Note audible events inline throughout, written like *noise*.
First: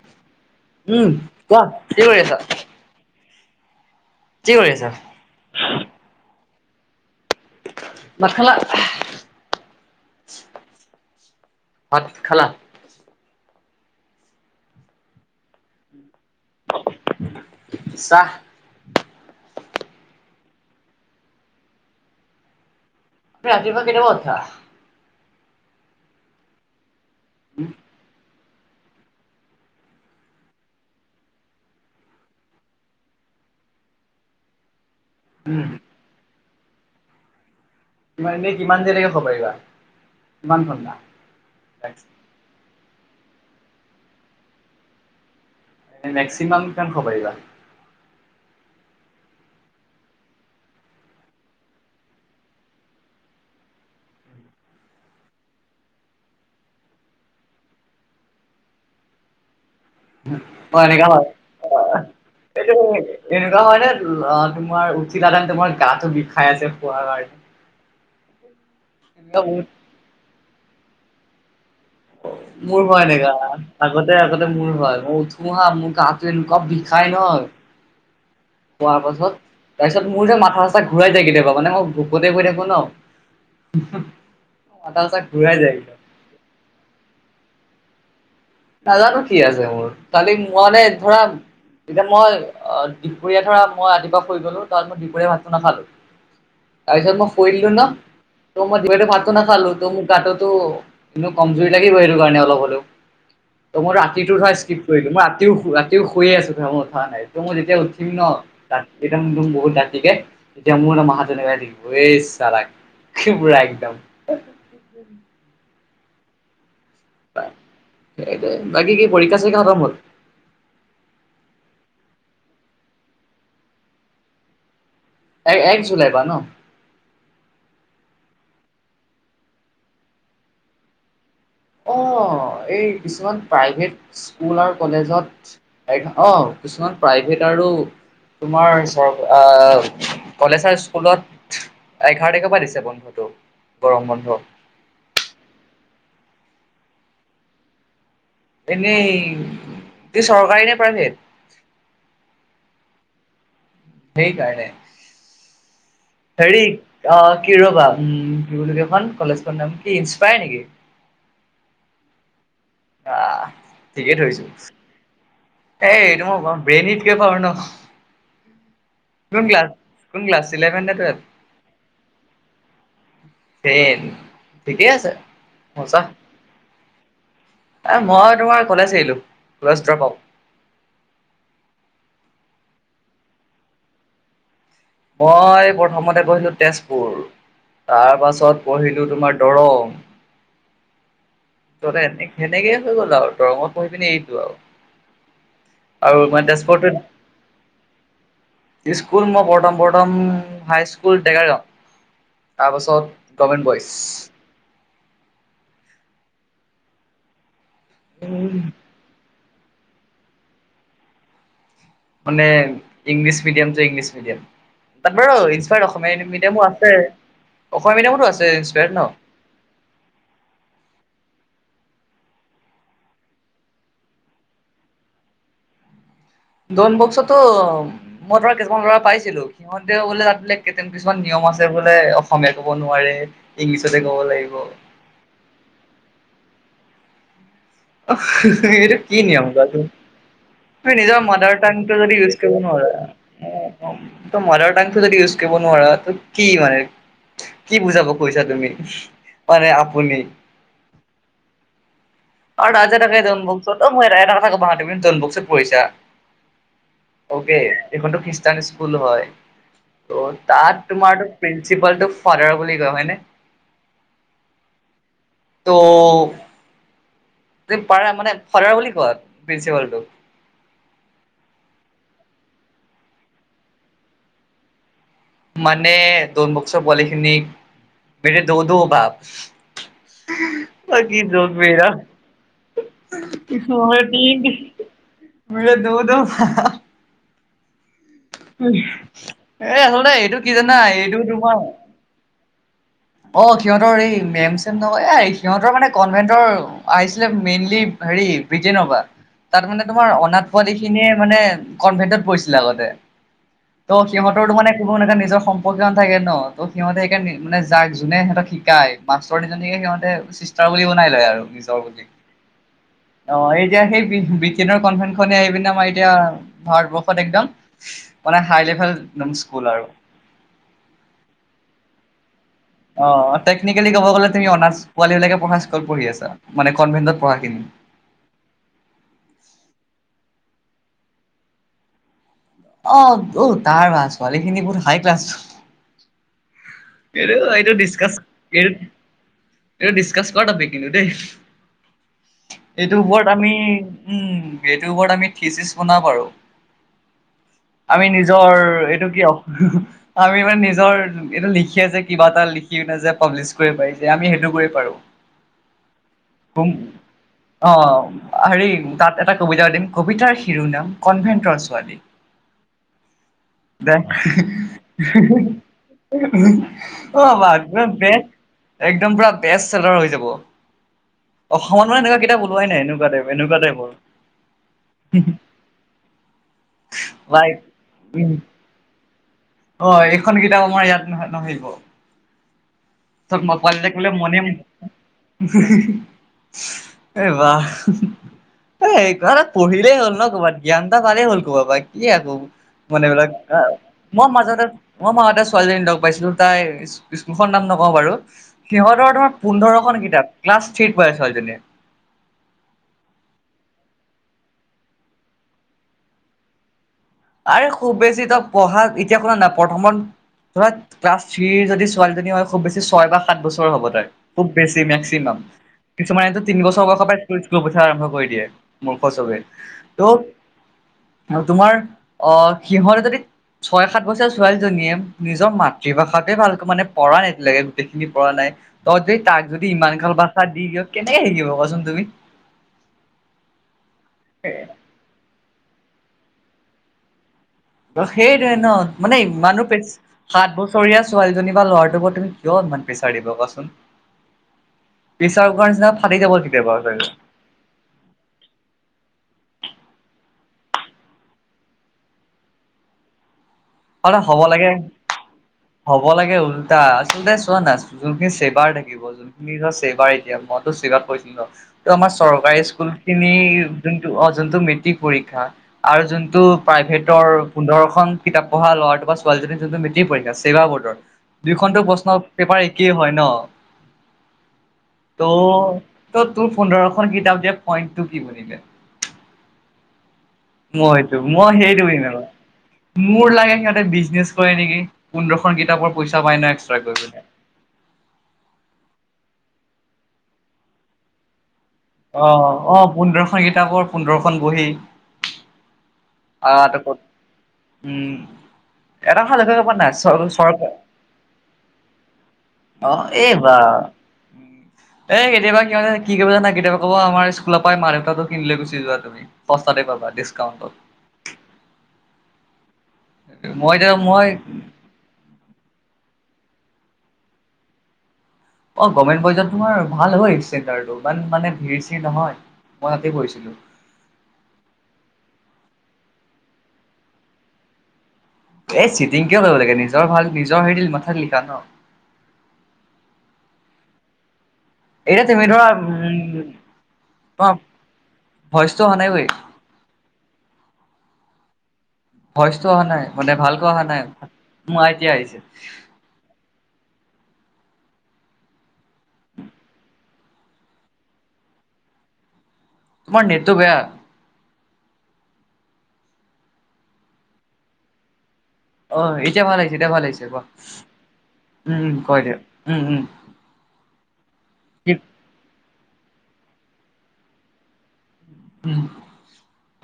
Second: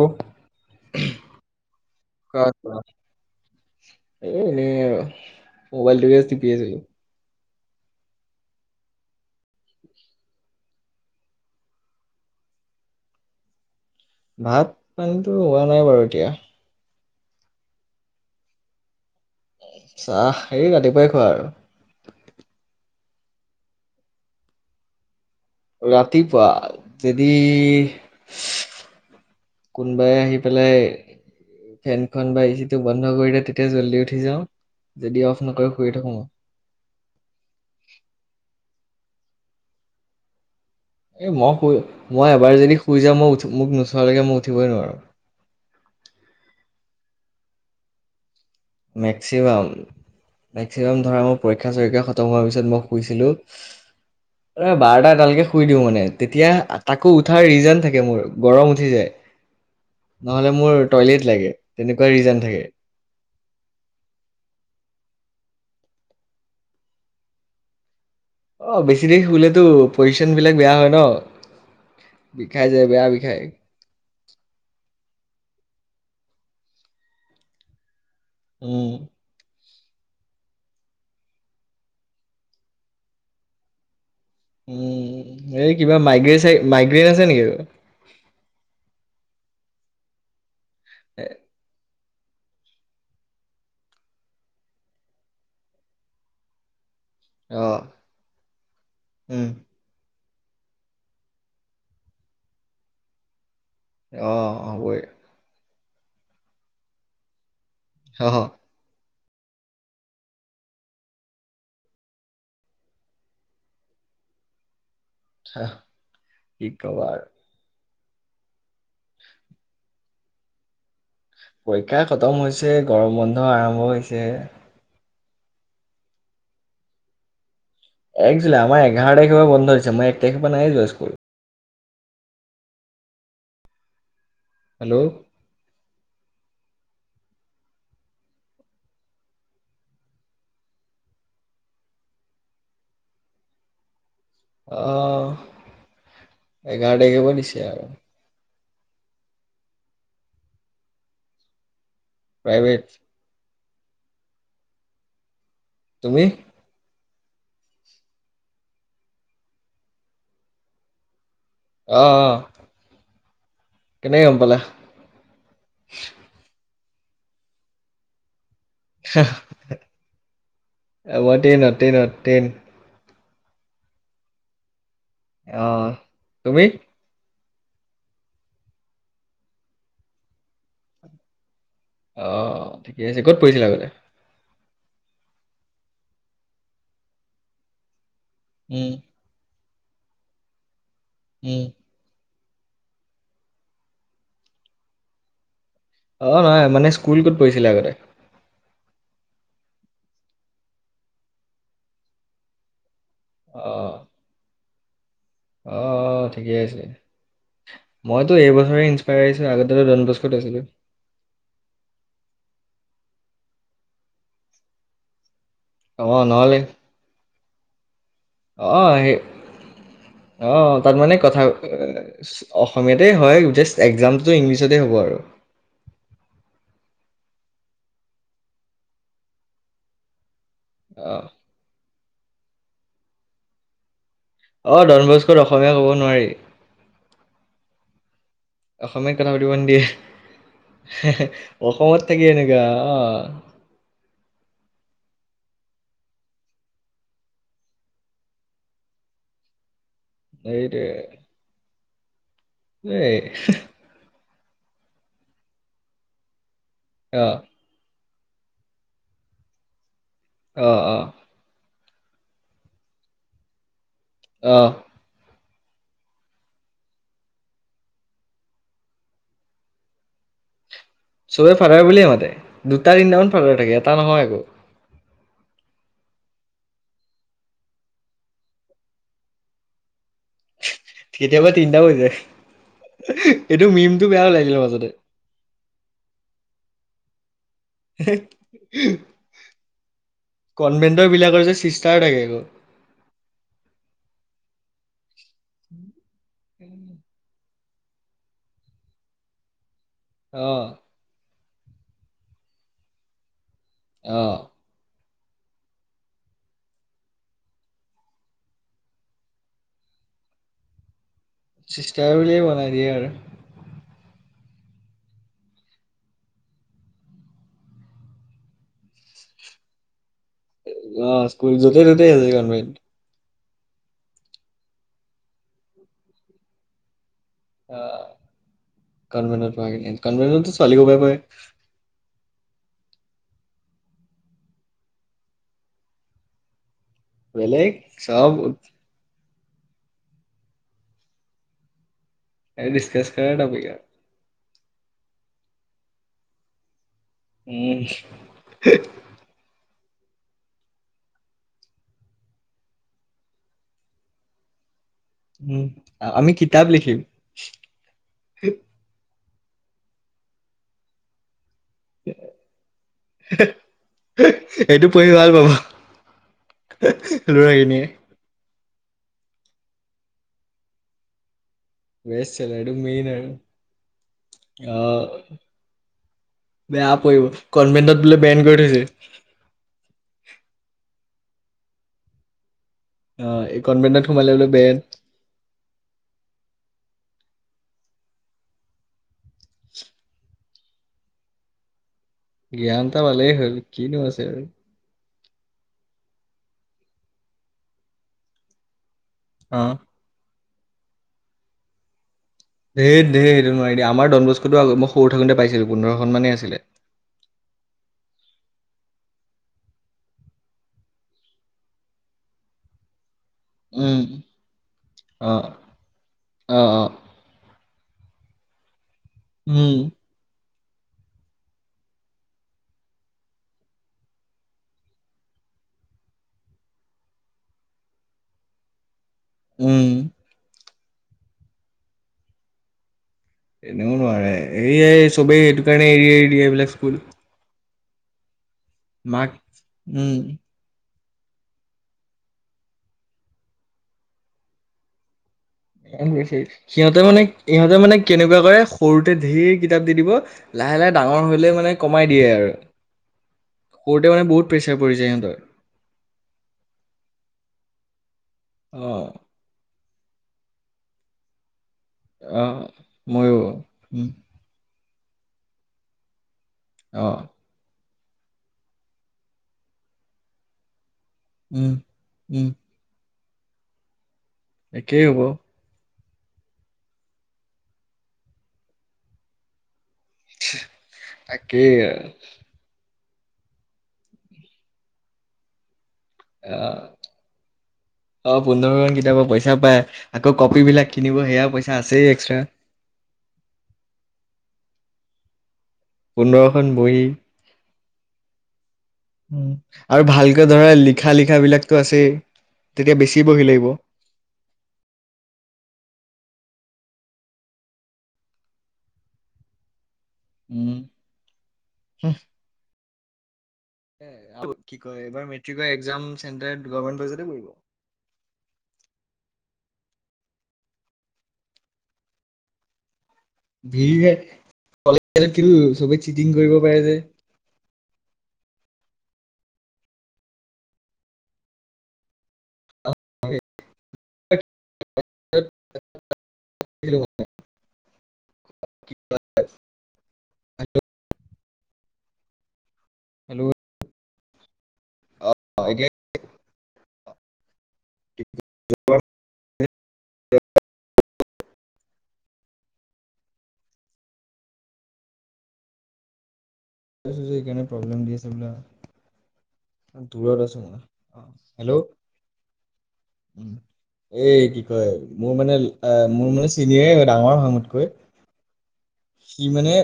এ উম কোৱা, কি কৰি আছা? এ এনেই কি কৰি আছা আৰু, মবাইলটোকে টিপি আছিলো। ভাত খালা? ভাত খালা? ভাত পানীতো, হোৱা নাই বাৰু এতিয়া। চাহ? চাহ হেই, ৰাতিপুৱাই খোৱা আৰু। ৰাতিপুৱা কেইটামানত উঠা? ৰাতিপুৱা, যদি কোনোবাই আহি পেলাই ফেনখন বা এ চি টো বন্ধ কৰি দিয়ে, তেতিয়া জল্দি উঠি যাওঁ, যদি অফ নকৰে শুইয়ে থাকো। *unintelligible* কিমান দেৰিলৈকে শুব পাৰিবা, কিমান ঘণ্টা? এই মই শুই মই এবাৰ যদি শুই যা মই মোক নোঠোৱালৈকে মই উঠিবই নোৱাৰোঁ। মেক্সিমাম কিমান শুব পাৰিবা। মেক্সিমাম মেক্সিমাম ধৰা মোৰ পৰীক্ষা চৰীক্ষা খতম হোৱাৰ পিছত মই শুইছিলো। বাৰটা এডালকে শুই দিও মানে তেতিয়া তাকো উঠাৰ ৰিজন থাকে মোৰ গৰম উঠি যায়। নহলে মোৰ অ এনেকা হয় টইলেট লাগে তেনেকুৱা ৰিজন থাকে। এইটো এনেকুৱা হয় নে তোমাৰ উঠিলাতেতে তোমাৰ গাটো বিষাই আছে শুৱা কাৰণে অ বেছি দেৰি এনেকুৱা শুলেতো বহুত পজিচন বিলাক বেয়া হয় ন। বিষাই মোৰ যায় হয় বেয়া এনেকা। বিষায়। আগতে আগতে মোৰ হয় মই উঠো হা' মোৰ গা, টো এনেকুৱা বিষাই নহয় উম শুৱাৰ পাছত। তাৰপিছত মোৰ যে মাথা চাচা ঘূৰাই যায়। কেতিয়াবা মানে মই ভোকতে গৈ থাকো ন। উ মাথা চাথা ঘূৰাই যায় এই একদম। কিবা মাইগ্ৰেইন মাইগ্ৰেইন আছে নেকি? নাজানো কি আছে মোৰ কালি মানে ধৰা। এ, তেতিয়া মই অ দুপৰীয়া ধৰা মই ৰাতিপুৱা শুই গলো তাত মই দুপৰীয়া ভাতটো নাখালো। তাৰপিছত মই শুই অ দিলোঁ ন তাৰপিছত মই দুপৰীয়া ভাত টো উম নাখালো ত মোক কাটোতো এ কমজৰি লাগিব সেইটো কাৰণে অলপ হলেও ত মই অ ৰাতিটো ধৰা স্কিপ হ'বই কৰিলো মই ৰাতিও ৰাতিও শুয়ে আছো ধৰা মই উঠা নাই ত' মই যেতিয়া উঠিম অ ন। দ বহুত দাঁতিকে এতিয়া মোৰ মাহাজনে ব চাগ। পুৰাএকদম। কি কবা আৰু সেই বাকী কি পৰীক্ষা চৰীক্ষা খতম হ'ল। পৰীক্ষা খতম হৈছে। গৰম বন্ধ আৰম্ভ হৈছে। এক এক জুলাই পৰা ন। এক জুলাই আমাৰ এঘাৰ তাৰিখে বন্ধ দিছে মই এক তাৰিখ মানেহে নাই যোৱা স্কুল। অঁ এই কিছুমান প্ৰাইভেট স্কুল আৰু হেল্ল' কলেজত অ কিছুমান প্ৰাইভেট আৰু তোমাৰ কলেজ আৰু স্কুলত এঘাৰ তাৰিখৰ পৰা দিছে বন্ধটো গৰম বন্ধ। অ এঘাৰ তাৰিখৰ পৰা দিছে। আৰু এনেই কি চৰকাৰী নে প্ৰাইভেট। প্ৰাইভেট সেই কাৰণে তুমি? হেৰি অ কি ৰবা বলেইখন কলেজখন নাম কি ইনস্পায়াৰ নেকি? অ অ আহ ঠিকেই কেনেকে গম থৰিছো পালা এ এইটো মই ব্ৰেইনীতকে পাৰ ন। কোন ক্লছ কোন ক্লছ ইলেভেন ন এ, টুৱেল্থ মই ট্ৰেইনত ট্ৰেইনত ট্ৰেইন ট্ৰেইন ঠিকেই আছে। অ মজা তুমি? এ মই তোমাৰ কলেজ এৰিলোঁ কষ্ট পাওঁ। অ ঠিকে আছে ক'ত পৰিছিলা আগতে মই প্ৰথমতে পঢ়িলোঁ তেজপুৰ, তাৰপাছত উম পঢ়িলোঁ তোমাৰ দৰং, উম তে সেনেকে হৈ গ'ল আৰু দৰংত পঢ়ি পিনি এৰি দিলোঁ আৰু আৰু অ মই নহয় মানে তেজপুৰটোত স্কুল ক'ত পঢ়িছিলে আগতে? স্কুল মই প্ৰথম প্ৰথম হাইস্কুল ডেঙাইগাঁও তাৰপাছত - গৰমেণ্ট অ বইজ। অ ঠিকেই আছে, মইতো এইবছৰে ইনস্পাৰাইছ ত আগতে টো দনবক্সত আছিলোঁ। মানে ইংলিছ মিডিয়াম যে ইংলিছ মিডিয়াম তাৰ বাৰু তাত অসমীয়া অ নহ'লে মিডিয়ামো আছে অসমীয়া মিডিয়ামটো আছে। ইনস্পায়াৰ্ড আহ ন সেই- অঁ তাত মানে কথা অসমীয়াতেই হয় জাষ্ট একজামটো ইংলিছতেই হ'ব আৰু। ডনবস্কতো মই ধৰা কিছুমান ল'ৰা পাইছিলো সিহঁতে বোলে তাতে বোলে কেইটামান অ কিছুমান নিয়ম আছে। তাতে বোলে অসমীয়া ক'ব নোৱাৰে ইংলিছতে ক'ব লাগিব। অ ডনবস্কত অসমীয়া ক'ব নোৱাৰি। সেইটো অসমীয়াত কি কথা নিয়ম পাতিব নিদিয়ে কোৱাছোন? তুমি নিজৰ মাদাৰ টাং টো অসমত যদি থাকি ইউজ কৰিব এনেকা অ', নোৱাৰা! ত মদাৰ টাং টো যদি ইউজ কৰিব নোৱাৰা ত কি মানে! কি বুজাব খুজিছা তুমি মানে আপুনি? সেইটোৱে। আৰু তাত যে এই থাকে ডনবস্কত অ মোৰ এটা এটা কথা গম পোৱা না তুমি ডনবস্কত পঢ়িছা। অ', অকে এইখনতো খ্ৰীষ্টান স্কুল হয়, ত' তাত অ', অ', তোমাৰ প্ৰিঞ্চিপালটোক ফাডাৰ বুলি কয় হয়নে? অ। তো - যে পাৰে মানে ফাদাৰ বুলি কোৱা প্ৰিন্সিপালটো? চবে ফাডাৰ বুলিয়ে মাতে দুটা তিনিটামান ফাডাৰ থাকে এটা নহয় আকৌ। মানে ডনবস্কৰ পোৱালি খিনিক মেৰে দো দো বাপ! *unintelligible* অ কি কেতিয়াবা যত বে তিনিটাও এইয়া হৈ যায় এইটো কৃষ্ণ মিমটো বেয়া ওলাইছিলে মাজতে *unintelligible* মেৰে দো দো বাপ! *unintelligible* এ আচলতে এইটো কি জানা এইটো তোমাৰ - ষ্টাৰ থাকে আক অ সিহঁতৰ এই মেম চেম নহয় এ সিহঁতৰ মানে কনভেন্টৰ আছি- লে মেইনলি হেৰি ব্ৰিটেইনৰ পৰা। তাত মানে তোমাৰ অনাথ অ', পোৱালি খিনিয়ে মানে কনভেন্টত পঢ়িছিলে আগতে, তো অ', সিহঁতৰ টো মানে সেইবোৰ হেনেকা নিজৰ সম্পৰ্কীয় নাথাকে ন ত সিহঁতে সেইকাৰণে মানে যাক যোনে সিহঁতক শিকায় মাষ্টৰ দুজনীকে সিহঁতে চিষ্টাৰ বুলি বনাই লয় আৰু। নিজৰ বুলি, চিষ্টাৰ বুলিয়ে বনাই দিয়ে আৰু অ এই এতিয়া সেই বি ব্ৰিটেইনৰ কনভেনট খনে আহি পিনে আমাৰ এতিয়া ভাৰতবৰ্ষত একদম মানে হাই লেভেল একদম স্কুল আৰু। অ স্কুল য'তেই ত'তেই আছে কনভেন্ট। অ টেকনিকেলি কব গ'লে তুমি অনাথ পোৱালীবিলাকে পঢ়া স্কুলত পঢ়ি আছা, মানে কনভেন্টত পঢ়াখিনি। অ কানভেন্টত পঢ়াখিনি, কানভেন্টত ছোৱালী পঢ়িব পাৰে। অ ও তাৰ বাহঃ ছোৱালীখিনি বহুত হাই ক্লাছ। এইটো লাইক বেলেগ এ ডিছকাছ চব এইট এইটো ডিচকাচ কৰা টপিক কিন্তু দেই, এইটোৰ ডিচকাচ ওপৰত কৰাৰ আমি টপিক আৰু উম এইটোৰ ওপৰত আমি থ্ৰিচিচ বনাব পাৰো। উম, আমি নিজৰ এইটো কিয় আমি মানে নিজৰ এইটো লিখি লিখে যে কিবা এটা লিখি যে পাব্লিছ কৰিব পাৰি যে আমি সেইটো কৰিব পাৰো। উম আমি কিতাপ লিখিম। অ হেৰি তাত এটা কবিতা দিম কবিতাৰ শিৰোনাম কনভেন্টৰ এইটো পঢ়ি ভাল পাব *unintelligible* *unintelligible* অ বাত ল'ৰাখিনিয়ে বেত একদম পুৰা বেষ্ট চেলৰ হৈ যাব। অসমত মানে এনেকুৱা বেষ্ট কিতাপ চেলাৰ ওলোৱাই এইটো নাই মেইন এনেকুৱা আৰু টাইপ এনেকুৱা টাইপৰ অ' হুম বেয়া পঢ়িব লাইক কনভেন্টত বোলে উম বেন কৰি থৈছে অ এইখন কিতাপ আমাৰ ইয়াত নহয় নপঢ়িব অ' এই কনভেন্টত সোমালে বোলে বেন *unintelligible* এই বাহ হো হো এ কিবা এটা পঢ়িলেই হ'ল ন ক'ৰবাত জ্ঞান এটা পালেই হ'ল ক'ৰবাৰ পৰা কি আও জ্ঞান এটা পালেই হ'ল কিনো আছে আৰু মাজতে মই মাহতে ছোৱালী এজনী লগ পাইছিলোঁ তাই স্কুলখন নাম নকওঁ বাৰু সিহঁতৰ তোমাৰ অ' পোন্ধৰখন কিতাপ ক্লাছ থ্ৰীত পঢ়ে ছোৱালীজনী ঢেৰ ঢেৰ সেইটো নোৱাৰি দে আমাৰ ডনবস্কোটো মই সৰু থাকোতে পোন্ধৰখন মানেই আছিল আৰে খুব বেছি ত পঢ়া এতিয়া কথা নাই প্ৰথমত ধৰা ক্লাছ থ্ৰিৰ যদি ছোৱালীজনী হয় খুব বেছি ছয় মান সাত বছৰ হ'ব উম তাৰ খুব বেছি মেক্সিমাম অ' কিছুমানটো তিন অ' বছৰ অ' বয়সৰ স্কুল পঠোৱা আৰম্ভ কৰি দিয়ে মূৰ্খ চবে উম ত' তোমাৰ অ সিহঁতে যদি ছয় সাত বছৰ ছোৱালীজনীয়ে নিজৰ মাতৃভাষাটোৱে ভালকে মানে পঢ়া নাই এতিয়ালৈকে গোটেইখিনি পঢ়া নাই অ দেই তাক যদি উম ইমান গাল বাচা দি দিয় কেনেকে শিকিব কচোন তুমি এনেও নোৱাৰে এইয়াই চবেই সেইটো কাৰণে এৰি এৰি দিয়ে বোলে স্কুল সেইটোৱে ন মানে মাক ইমানো পেচ উম সাত বছৰ বছৰিয়া ছোৱালীজনী বা ল'ৰাটোৰ পতি কিয় ইমান প্ৰেছাৰ দিব কোৱাচোন প্ৰেছাৰ কুকাৰ নিচিনা ফাটি যাব কেতিয়াবা সিহঁতে চাগে মানে ইহঁতে মানে কেনেকুৱা কৰে সৰুতে ঢেৰ কিতাপ দি দিব লাহে লাহে ডাঙৰ হলে মানে কমাই দিয়ে আৰু গোটে মানে হ'ব বহুত লাগে প্ৰেছাৰ পৰি যায় সিহঁতৰ হ'ব লাগে ওল্টা আচলতে চোৱা না যোনখিনি চেবাৰ অ থাকিব সি টো চেবাৰ এতিয়া মইতো চেবাত পঢ়িছিলো ন ত' আমাৰ অ চৰকাৰী স্কুল খিনি ময়ো যোনটো উম অ যোনটো মেট্ৰিক পৰীক্ষা আৰু যোনটো অ প্ৰাইভেটৰ পোন্ধৰখন কিতাপ পঢ়া ল'ৰাটো বা ছোৱালীজনীৰ যোনটো মেটিক পৰীক্ষা ছেবা বৰ্ডৰ উম দুইখনতো প্ৰশ্ন উম পেপাৰ একেই হয় ন একেই হ'ব ত' ত' তোৰ পোন্ধৰখনন কিতাপ দিয়া পইণ্ট টো কি বুলি মইতো মই তাকেই সেইটোৱে নাজানো মোৰ লাগে সিহঁতে বিজনেছ কৰে নেকি পোন্ধৰখন কিতাপৰ পইচা পায় অ ন এক্সটাকৈ অ পোন্ধৰ খন কিতাপৰ পইচা পায় আকৌ কপি বিলাক কিনিব সেয়া পইচা আছেই অ এক্সট্ৰা অ পোন্ধৰখন কিতাপৰ পোন্ধৰখন বহি আহ পোন্ধৰখন বহী তাৰপত উম এটা ভাল উ লক্ষ্য কৰিবা নাই আৰু ভালকে ধৰা চৰকাৰ লিখা লিখা বিলাকতো আছেই অ তেতিয়া বেছি বহি এইবা লাগিব এ' কেতিয়াবা কি কৰিব জান কেতিয়াবা ক'ব আমাৰ স্কুলৰ পৰা মা-দেউতাটাৰ কিনিলে গুচি যোৱা তুমি। পস্তাতে পাবা দি- উম। মই এতিয়া এ মই- আৰু কি কয় এইবাৰ মেট্ৰিকৰ এক্জাম চেন্টাৰ *unintelligible* অ গভাৰ্ণমেণ্ট বইজত তোমাৰ ভাল হয়, চেণ্টাৰটো মানে ভিৰ- চিৰ নহয় মই তা'তে কৰিছিলোঁ। ধেৰিয়ে কলেজত কিন্তু চবেই চিটিং কৰিব পাৰে যে। এই চিটিং কিয় কৰিব লাগে, নিজৰ ভাল, নিজৰ হেৰি মাথাত লিখা ন। এতিয়া তুমি ধৰা উমঁ, তোমাৰ ভইচটো অহা নাই ঐ। *unintelligible* ভইচটো অহা নাই, মানে হেল্ল' ভালকৈ অহা নাই, উমঁ এতিয়া আহিছে। এতিয়া *unintelligible* উম। তোমাৰ নেটতো বেয়া। সকাৰে প্ৰব্লেম দি আছে বোলে। অহ', এতিয়া ভাল আহিছে, এতিয়া ভাল আহিছে ক' মই হেল্ল' উমঁ-উমঁ ক' এতিয়া উম-উম। এই কি কয় মোৰ মানে মোৰ মানে চিনিয়ৰে ডাঙৰ হয় মোতকৈ। উম। সি মানে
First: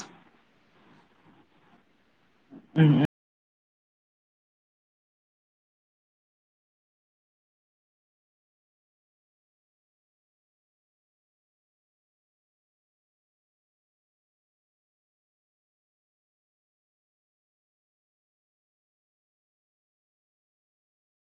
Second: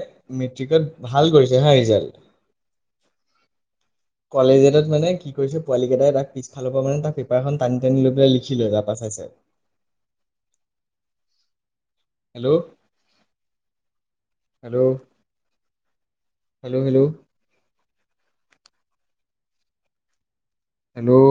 মেট্ৰিকত ভাল কৰিছে হাঁ ৰিজাল্ট। উম-উম। কলেজ- পিছত মানে কি কৰিছে পোৱালি কেইটাই তাক পিছফালৰ পৰা মানে পেপাৰখন টানি-টানি লৈ পেলাই লিখিলে তাপা চাই-চাই। Hello, hello. হেল্ল'-হেল্ল'। হেল্ল'।